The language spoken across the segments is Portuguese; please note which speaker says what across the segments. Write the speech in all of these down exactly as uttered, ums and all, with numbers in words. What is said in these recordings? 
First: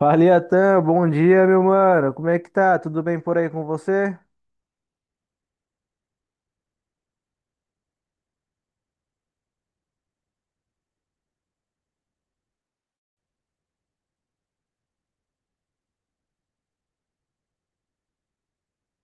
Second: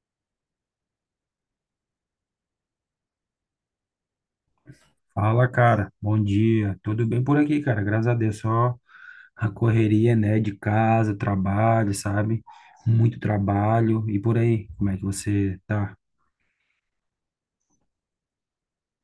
Speaker 1: Fala, Iatan, bom dia, meu mano. Como é que tá? Tudo bem por aí com você?
Speaker 2: Fala, cara. Bom dia. Tudo bem por aqui, cara? Graças a Deus. Só a correria, né? De casa, trabalho, sabe? Muito trabalho. E por aí, como é que você tá?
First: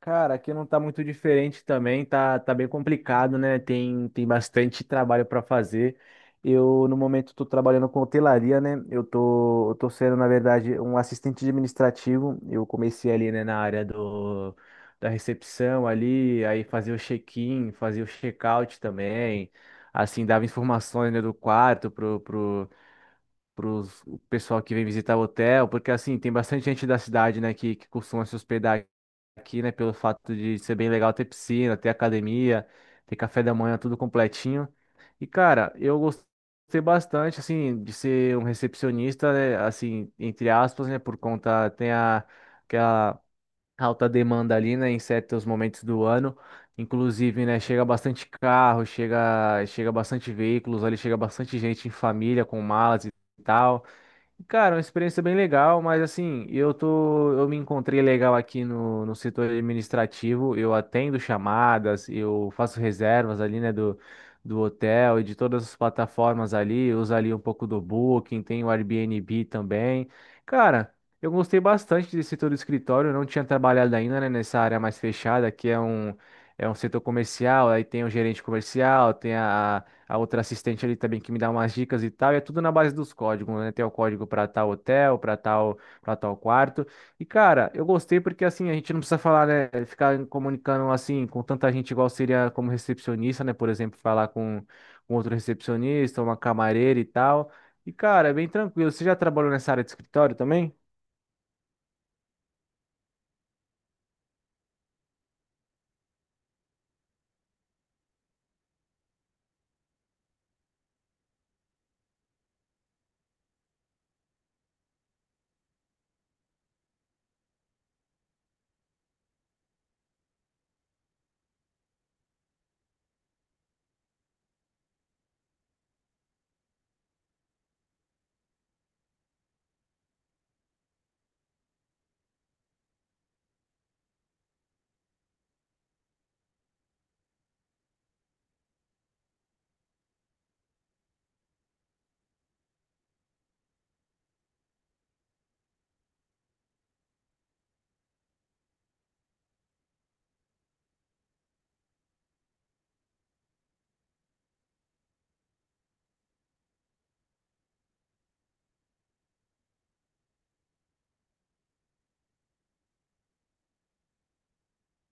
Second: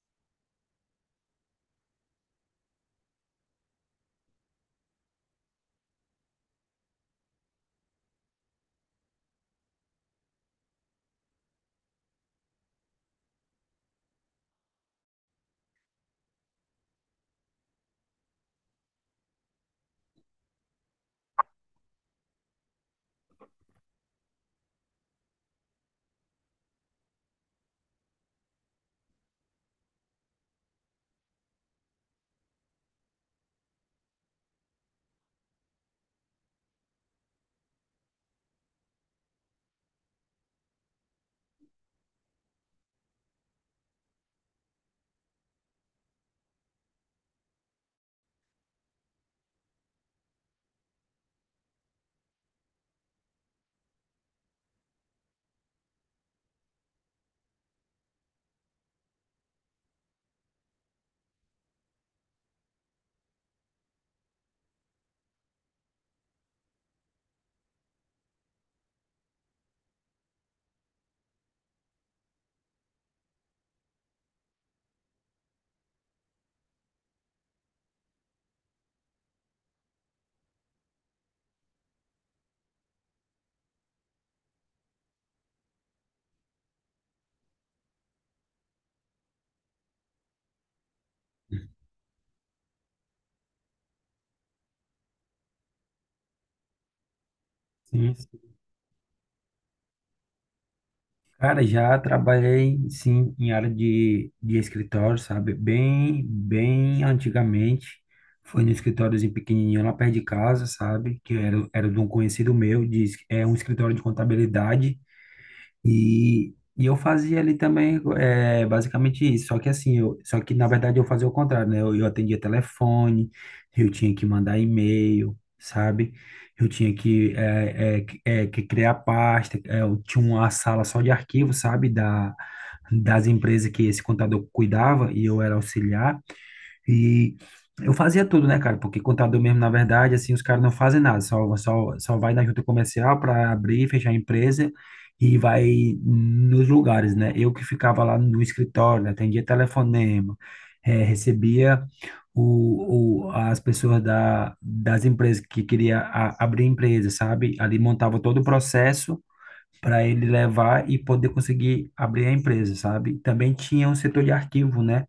Speaker 1: Cara, aqui não tá muito diferente também, tá, tá bem complicado, né? Tem, tem bastante trabalho para fazer. Eu, no momento, tô trabalhando com hotelaria, né? Eu tô, eu tô sendo, na verdade, um assistente administrativo. Eu comecei ali, né, na área do, da recepção ali, aí fazia o check-in, fazia o check-out também. Assim, dava informações, né, do quarto para o pessoal que vem visitar o hotel, porque assim, tem bastante gente da cidade, né, que, que costuma se hospedar aqui, né, pelo fato de ser bem legal ter piscina, ter academia, ter café da manhã, tudo completinho. E cara, eu gostei bastante, assim, de ser um recepcionista, né, assim, entre aspas, né, por conta, tem a, aquela alta demanda ali, né, em certos momentos do ano. Inclusive, né, chega bastante carro, chega, chega bastante veículos ali, chega bastante gente em família com malas e tal. Cara, uma experiência bem legal, mas assim, eu tô, eu me encontrei legal aqui no, no setor administrativo, eu atendo chamadas, eu faço reservas ali, né, do, do hotel e de todas as plataformas ali, eu uso ali um pouco do Booking, tem o Airbnb também. Cara, eu gostei bastante desse setor do escritório, eu não tinha trabalhado ainda, né, nessa área mais fechada, que é um, é um setor comercial, aí tem o gerente comercial, tem a a outra assistente ali também que me dá umas dicas e tal, e é tudo na base dos códigos, né? Tem o código para tal hotel, para tal, para tal quarto. E cara, eu gostei porque assim, a gente não precisa falar, né, ficar comunicando assim com tanta gente igual seria como recepcionista, né, por exemplo, falar com com outro recepcionista, uma camareira e tal. E
Speaker 2: Sim.
Speaker 1: cara, é bem
Speaker 2: sim.
Speaker 1: tranquilo. Você já trabalhou nessa área de escritório também?
Speaker 2: Cara, já trabalhei, sim, em área de, de escritório, sabe? Bem, bem antigamente. Foi num escritóriozinho pequenininho lá perto de casa, sabe? Que era, era de um conhecido meu. Diz, é um escritório de contabilidade. E, e eu fazia ali também é, basicamente isso. Só que assim, eu, só que na verdade eu fazia o contrário, né? Eu, eu atendia telefone, eu tinha que mandar e-mail, sabe? Eu tinha que, é, é, que- é, que criar pasta, é, eu tinha uma sala só de arquivos, sabe? Da, das empresas que esse contador cuidava e eu era auxiliar. E eu fazia tudo, né, cara? Porque contador mesmo, na verdade, assim, os caras não fazem nada, só, só, só vai na junta comercial para abrir e fechar a empresa e vai nos lugares, né? Eu que ficava lá no escritório, né? Atendia telefonema, eh, recebia o, o, as pessoas da, das empresas que queria a- abrir empresa, sabe? Ali montava todo o processo para ele levar e poder conseguir abrir a empresa, sabe? Também tinha um setor de arquivo, né?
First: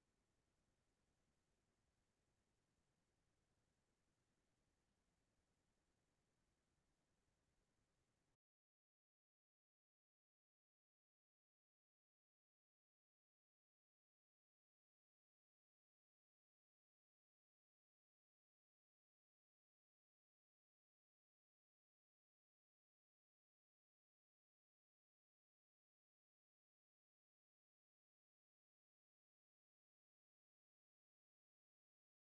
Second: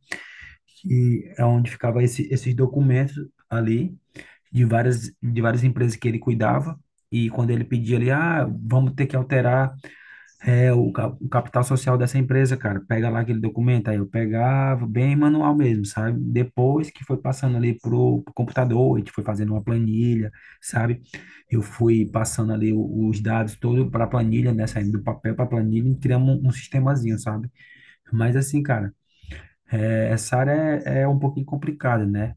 Speaker 2: Que é onde ficava esse, esses documentos ali de várias de várias empresas que ele cuidava. E quando ele pedia ali, ah, vamos ter que alterar é, o, ca- o capital social dessa empresa, cara, pega lá aquele documento. Aí eu pegava bem manual mesmo, sabe? Depois que foi passando ali pro, pro computador, a gente foi fazendo uma planilha, sabe? Eu fui passando ali o- os dados todo para a planilha, né? Saindo do papel para a planilha e criamos um, um sistemazinho, sabe? Mas assim, cara, é, essa área é, é um pouquinho complicada, né?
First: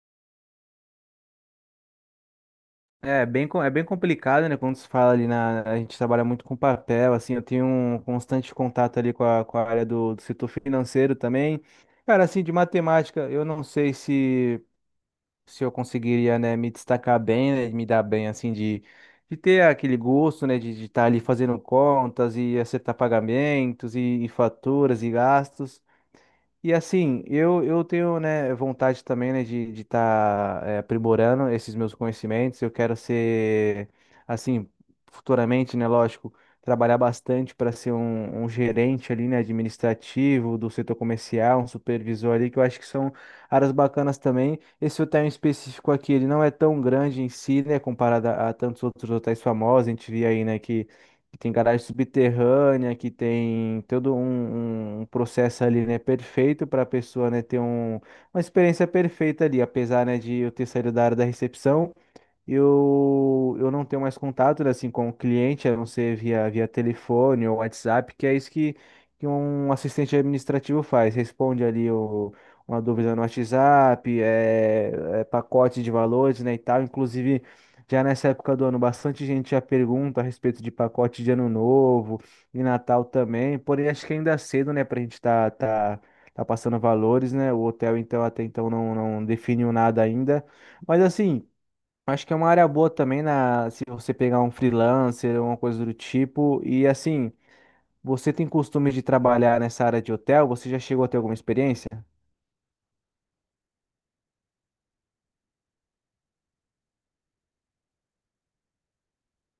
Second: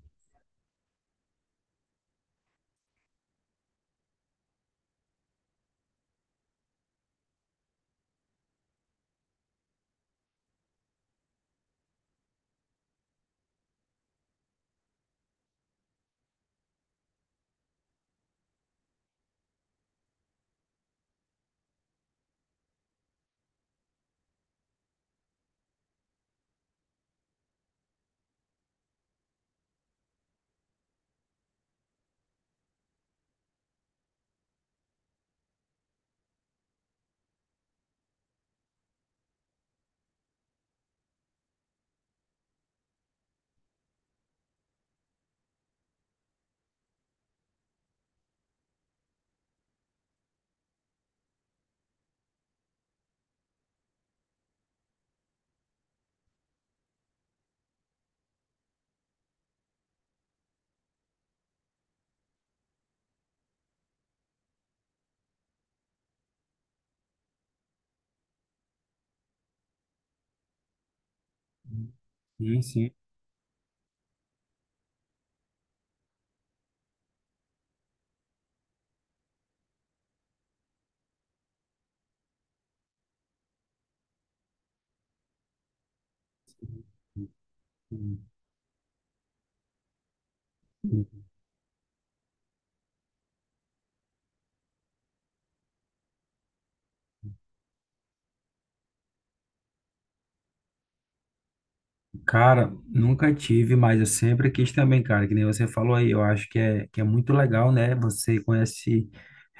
Speaker 1: É bem, co- é bem complicado, né? Quando se fala ali na. A gente trabalha muito com papel, assim, eu tenho um constante contato ali com a, com a área do, do setor financeiro também. Cara, assim, de matemática, eu não sei se, se eu conseguiria, né, me destacar bem, né, me dar bem, assim, de, de ter aquele gosto, né, de estar ali fazendo contas e acertar pagamentos e, e faturas e gastos. E assim, eu, eu tenho, né, vontade também, né, de estar de tá, eh, aprimorando esses meus conhecimentos. Eu quero ser, assim, futuramente, né, lógico, trabalhar bastante para ser um, um gerente ali, né, administrativo do setor comercial, um supervisor ali, que eu acho que são áreas bacanas também. Esse hotel em específico aqui, ele não é tão grande em si, né, comparado a, a tantos outros hotéis famosos. A gente via aí, né, que que tem garagem subterrânea, que tem todo um, um um processo ali, né, perfeito para a pessoa, né, ter um, uma experiência perfeita ali, apesar, né, de eu ter saído da área da recepção. Eu, eu não tenho mais contato, né, assim, com o cliente, a não ser via, via telefone ou WhatsApp, que é isso que, que um assistente administrativo faz. Responde ali o,
Speaker 2: Sim,
Speaker 1: uma
Speaker 2: sim.
Speaker 1: dúvida no WhatsApp, é, é pacote de valores, né, e tal. Inclusive, já nessa época do ano, bastante gente já pergunta a respeito de pacote de Ano Novo e Natal também. Porém, acho que ainda é cedo, né, pra gente tá, tá, tá passando valores, né? O hotel, então, até então, não, não definiu nada ainda. Mas, assim... Acho que é uma área boa também na, se você pegar um freelancer ou uma coisa do tipo. E assim, você tem costume de trabalhar nessa área de hotel? Você já chegou a ter alguma experiência?
Speaker 2: Cara, nunca tive, mas eu sempre quis também, cara, que nem você falou aí, eu acho que é, que é muito legal, né? Você conhece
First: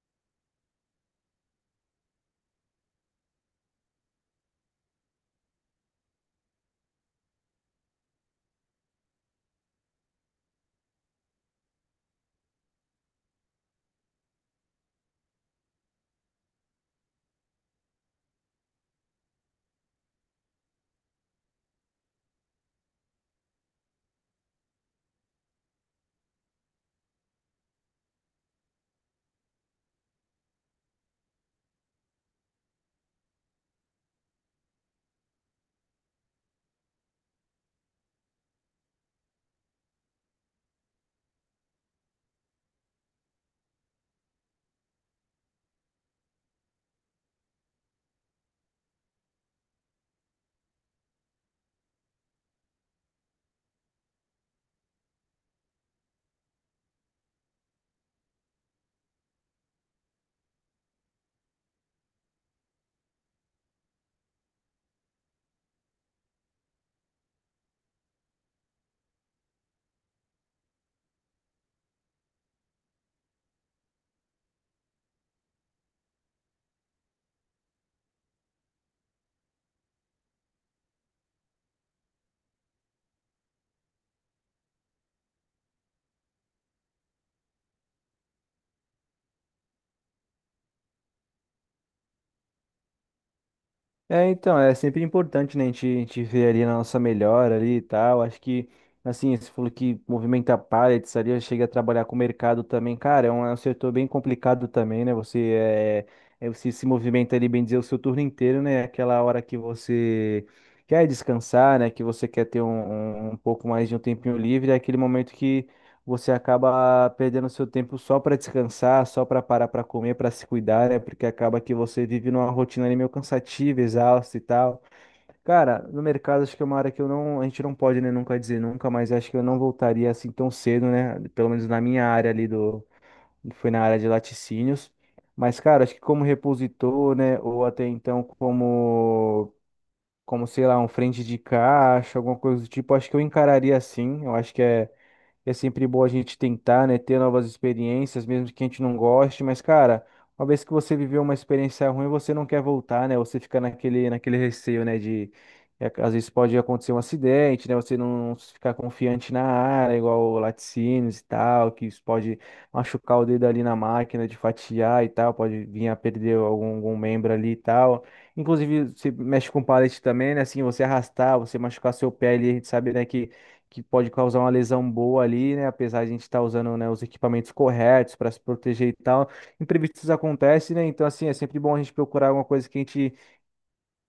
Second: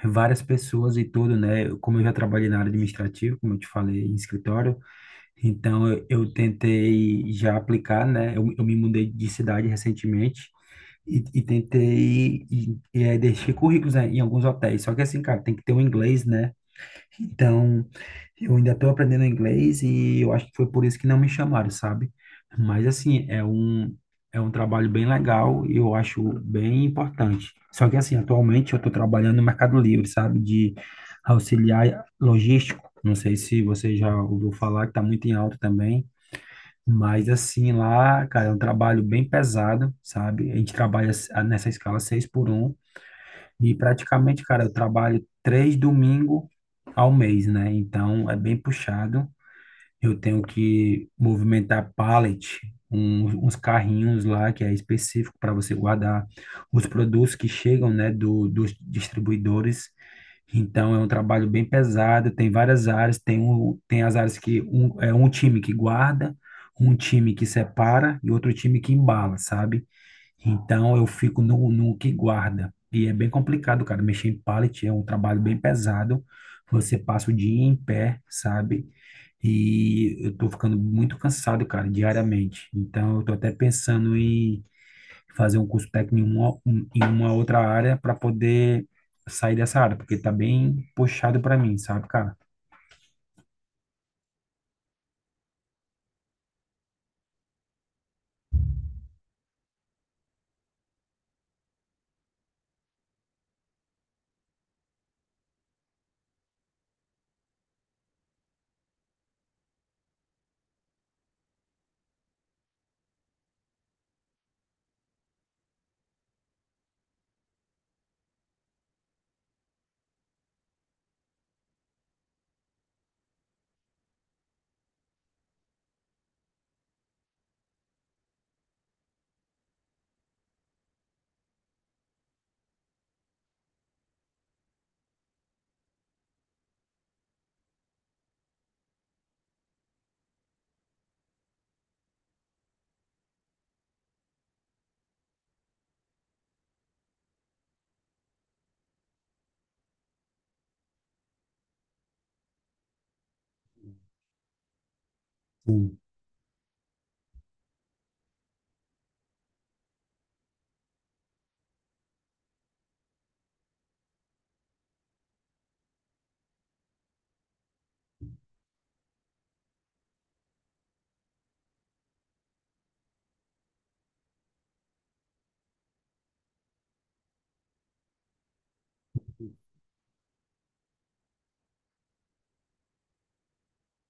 Speaker 2: várias pessoas e tudo, né? Eu- Como eu já trabalhei na área administrativa, como eu te falei, em escritório, então eu, eu tentei já aplicar, né? Eu, eu me mudei de cidade recentemente e, e tentei e, e, é, deixei currículos, né, em alguns hotéis, só que assim, cara, tem que ter um inglês, né? Então, eu ainda estou aprendendo inglês e eu acho que foi por isso que não me chamaram, sabe? Mas assim, é um é um trabalho bem legal e eu acho bem importante. Só que assim, atualmente eu estou trabalhando no Mercado Livre, sabe? De auxiliar logístico. Não sei se você já ouviu falar, que está muito em alta também. Mas assim, lá, cara, é um trabalho bem pesado, sabe? A gente trabalha s- nessa escala seis por um e praticamente, cara, eu trabalho três domingos ao mês, né? Então é bem puxado. Eu tenho que movimentar pallet, um- uns carrinhos lá que é específico para você guardar os produtos que chegam, né, do, dos distribuidores. Então é um trabalho bem pesado. Tem várias áreas. Tem, um, tem as áreas que um, é um time que guarda, um time que separa e outro time que embala, sabe? Então eu fico no, no que guarda. E é bem complicado, cara. Mexer em pallet é um trabalho bem pesado. Você passa o dia em pé, sabe? E eu tô ficando muito cansado, cara, diariamente. Então eu tô até pensando em fazer um curso técnico em uma, um- em uma outra área para poder sair dessa área, porque tá bem puxado para mim, sabe, cara?
Speaker 1: É, então, é sempre importante, né, a gente, a gente ver ali na nossa melhora ali e tal. Acho que, assim, você falou que movimenta pallets ali, chega a trabalhar com o mercado também. Cara, é um, é um setor bem complicado também, né? Você, é, é, você se movimenta ali, bem dizer, o seu turno inteiro, né? Aquela hora que você quer descansar, né? Que você quer ter um, um, um pouco mais de um tempinho livre, é aquele momento que você acaba perdendo seu tempo só para descansar, só para parar para comer, para se cuidar, né? Porque acaba que você vive numa rotina ali meio cansativa, exausta e tal. Cara, no mercado acho que é uma área que eu não, a gente não pode, né, nunca dizer nunca, mas acho que eu não voltaria assim tão cedo, né? Pelo menos na minha área ali do, foi na área de laticínios. Mas, cara, acho que como repositor, né, ou até então como como, sei lá, um frente de caixa, alguma coisa do tipo, acho que eu encararia assim. Eu acho que é é sempre bom a gente tentar, né, ter novas experiências, mesmo que a gente não goste, mas, cara, uma vez que você viveu uma experiência ruim, você não quer voltar, né? Você fica naquele, naquele receio, né, de é,
Speaker 2: Sim,
Speaker 1: às vezes pode acontecer um acidente, né? Você não ficar confiante na área, igual laticínios e tal, que isso pode machucar o dedo ali na máquina de fatiar e tal, pode vir a perder algum, algum membro ali e tal. Inclusive, você mexe com palete também, né? Assim, você arrastar, você machucar seu pé ali, a gente sabe, né, que que pode causar uma lesão boa ali, né? Apesar de a gente estar usando, né, os equipamentos corretos para se proteger e tal. Imprevistos acontecem, né? Então, assim, é sempre bom a gente procurar alguma coisa que a gente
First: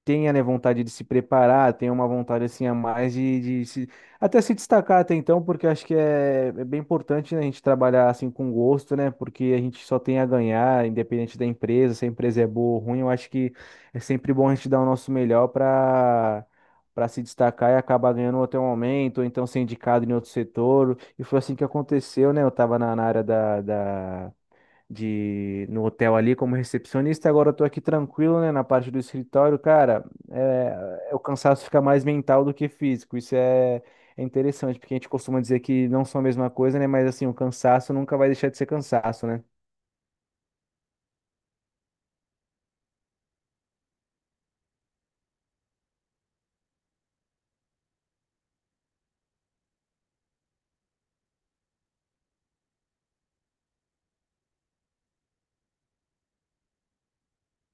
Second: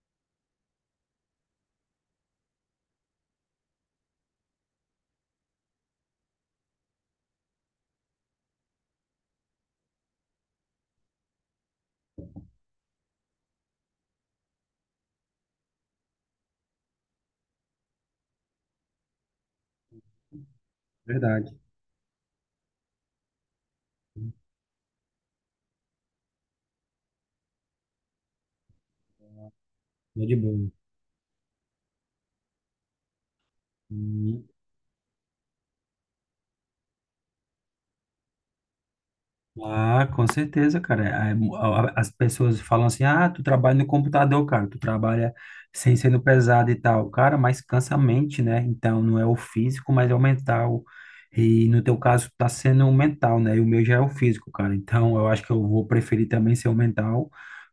Speaker 1: tenha, né, vontade de se preparar, tenha uma vontade assim a mais de, de se, até se destacar até então, porque eu acho que é, é bem importante, né, a gente trabalhar assim com gosto, né, porque a gente só tem a ganhar, independente da empresa, se a empresa é boa ou ruim, eu acho que é sempre bom a gente dar o nosso melhor para para se destacar e acabar ganhando até o momento, ou então ser indicado em outro setor. E foi
Speaker 2: verdade.
Speaker 1: assim que aconteceu, né? Eu estava na, na área da da de no hotel ali como recepcionista. Agora eu tô aqui tranquilo, né, na parte do escritório, cara.
Speaker 2: É de boa.
Speaker 1: É, é- o cansaço fica mais mental do que físico. Isso é, é interessante, porque a gente costuma dizer que não são a mesma coisa, né? Mas assim, o cansaço nunca vai deixar de ser cansaço, né?
Speaker 2: Ah, com certeza, cara. É, mu- a- a- As pessoas falam assim: ah, tu trabalha no computador, cara, tu trabalha sem sendo pesado e tal. Cara, mas cansa a mente, né? Então não é o físico, mas é o mental. E no teu caso tá sendo o mental, né? E o meu já é o físico, cara. Então eu acho que eu vou preferir também ser o mental,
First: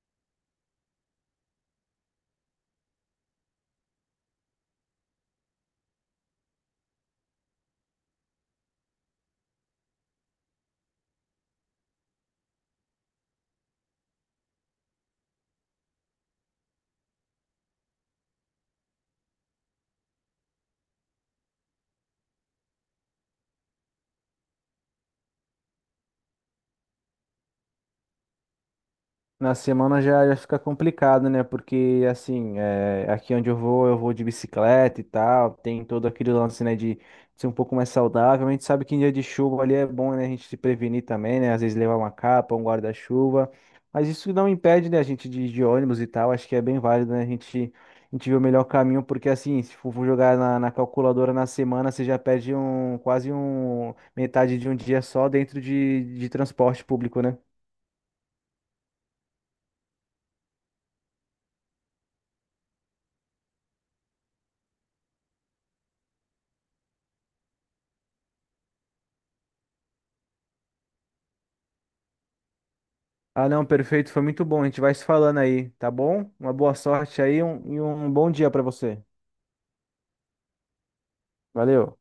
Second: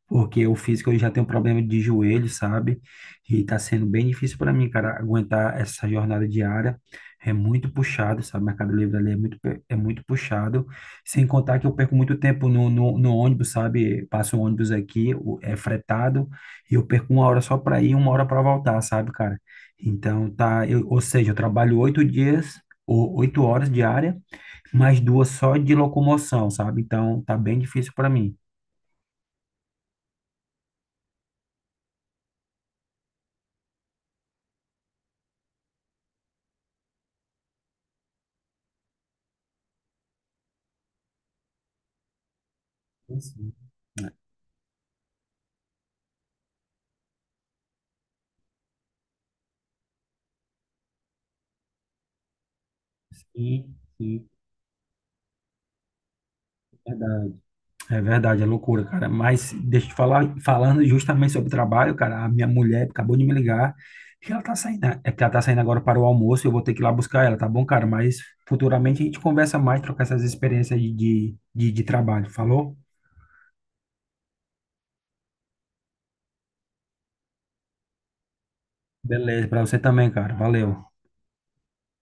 Speaker 2: porque o físico eu já tenho problema de joelho, sabe? E tá sendo bem difícil para mim, cara, aguentar essa jornada diária. É muito puxado, sabe? Mercado Livre ali é muito, pe- é muito puxado. Sem contar que eu perco muito tempo no, no, no ônibus, sabe? Passo o ônibus aqui, o- é fretado, e eu perco uma hora só para ir, uma hora para voltar, sabe, cara? Então tá, eu, ou seja, eu trabalho oito dias, ou oito horas diária, mais duas só de locomoção, sabe? Então tá bem difícil para mim.
Speaker 1: Na semana já, já fica complicado, né? Porque, assim, é, aqui onde eu vou, eu vou de bicicleta e tal, tem todo aquele lance, né, de ser um pouco mais saudável. A gente sabe que em dia de chuva ali é bom, né, a gente se prevenir também, né? Às vezes levar uma capa, um guarda-chuva.
Speaker 2: Sim.
Speaker 1: Mas isso não impede, né, a gente de, ir de ônibus e tal. Acho que é bem válido, né? A gente, a gente vê o melhor caminho, porque, assim, se for jogar na, na calculadora na semana, você já perde um, quase
Speaker 2: Sim,
Speaker 1: um,
Speaker 2: sim,
Speaker 1: metade de um dia só dentro de, de transporte
Speaker 2: é
Speaker 1: público,
Speaker 2: verdade.
Speaker 1: né?
Speaker 2: É verdade, é loucura, cara. Mas deixa eu te falar, falando justamente sobre trabalho, cara, a minha mulher acabou de me ligar que ela tá saindo, né? É que ela tá saindo agora para o almoço, eu vou ter que ir lá buscar ela, tá bom, cara? Mas futuramente a gente conversa mais, trocar essas experiências de, de, de de trabalho, falou?
Speaker 1: Ah, não, perfeito, foi muito bom. A gente vai se falando aí, tá bom? Uma boa sorte aí um- e um bom dia pra você.
Speaker 2: Beleza, pra você também, cara. Valeu.
Speaker 1: Valeu.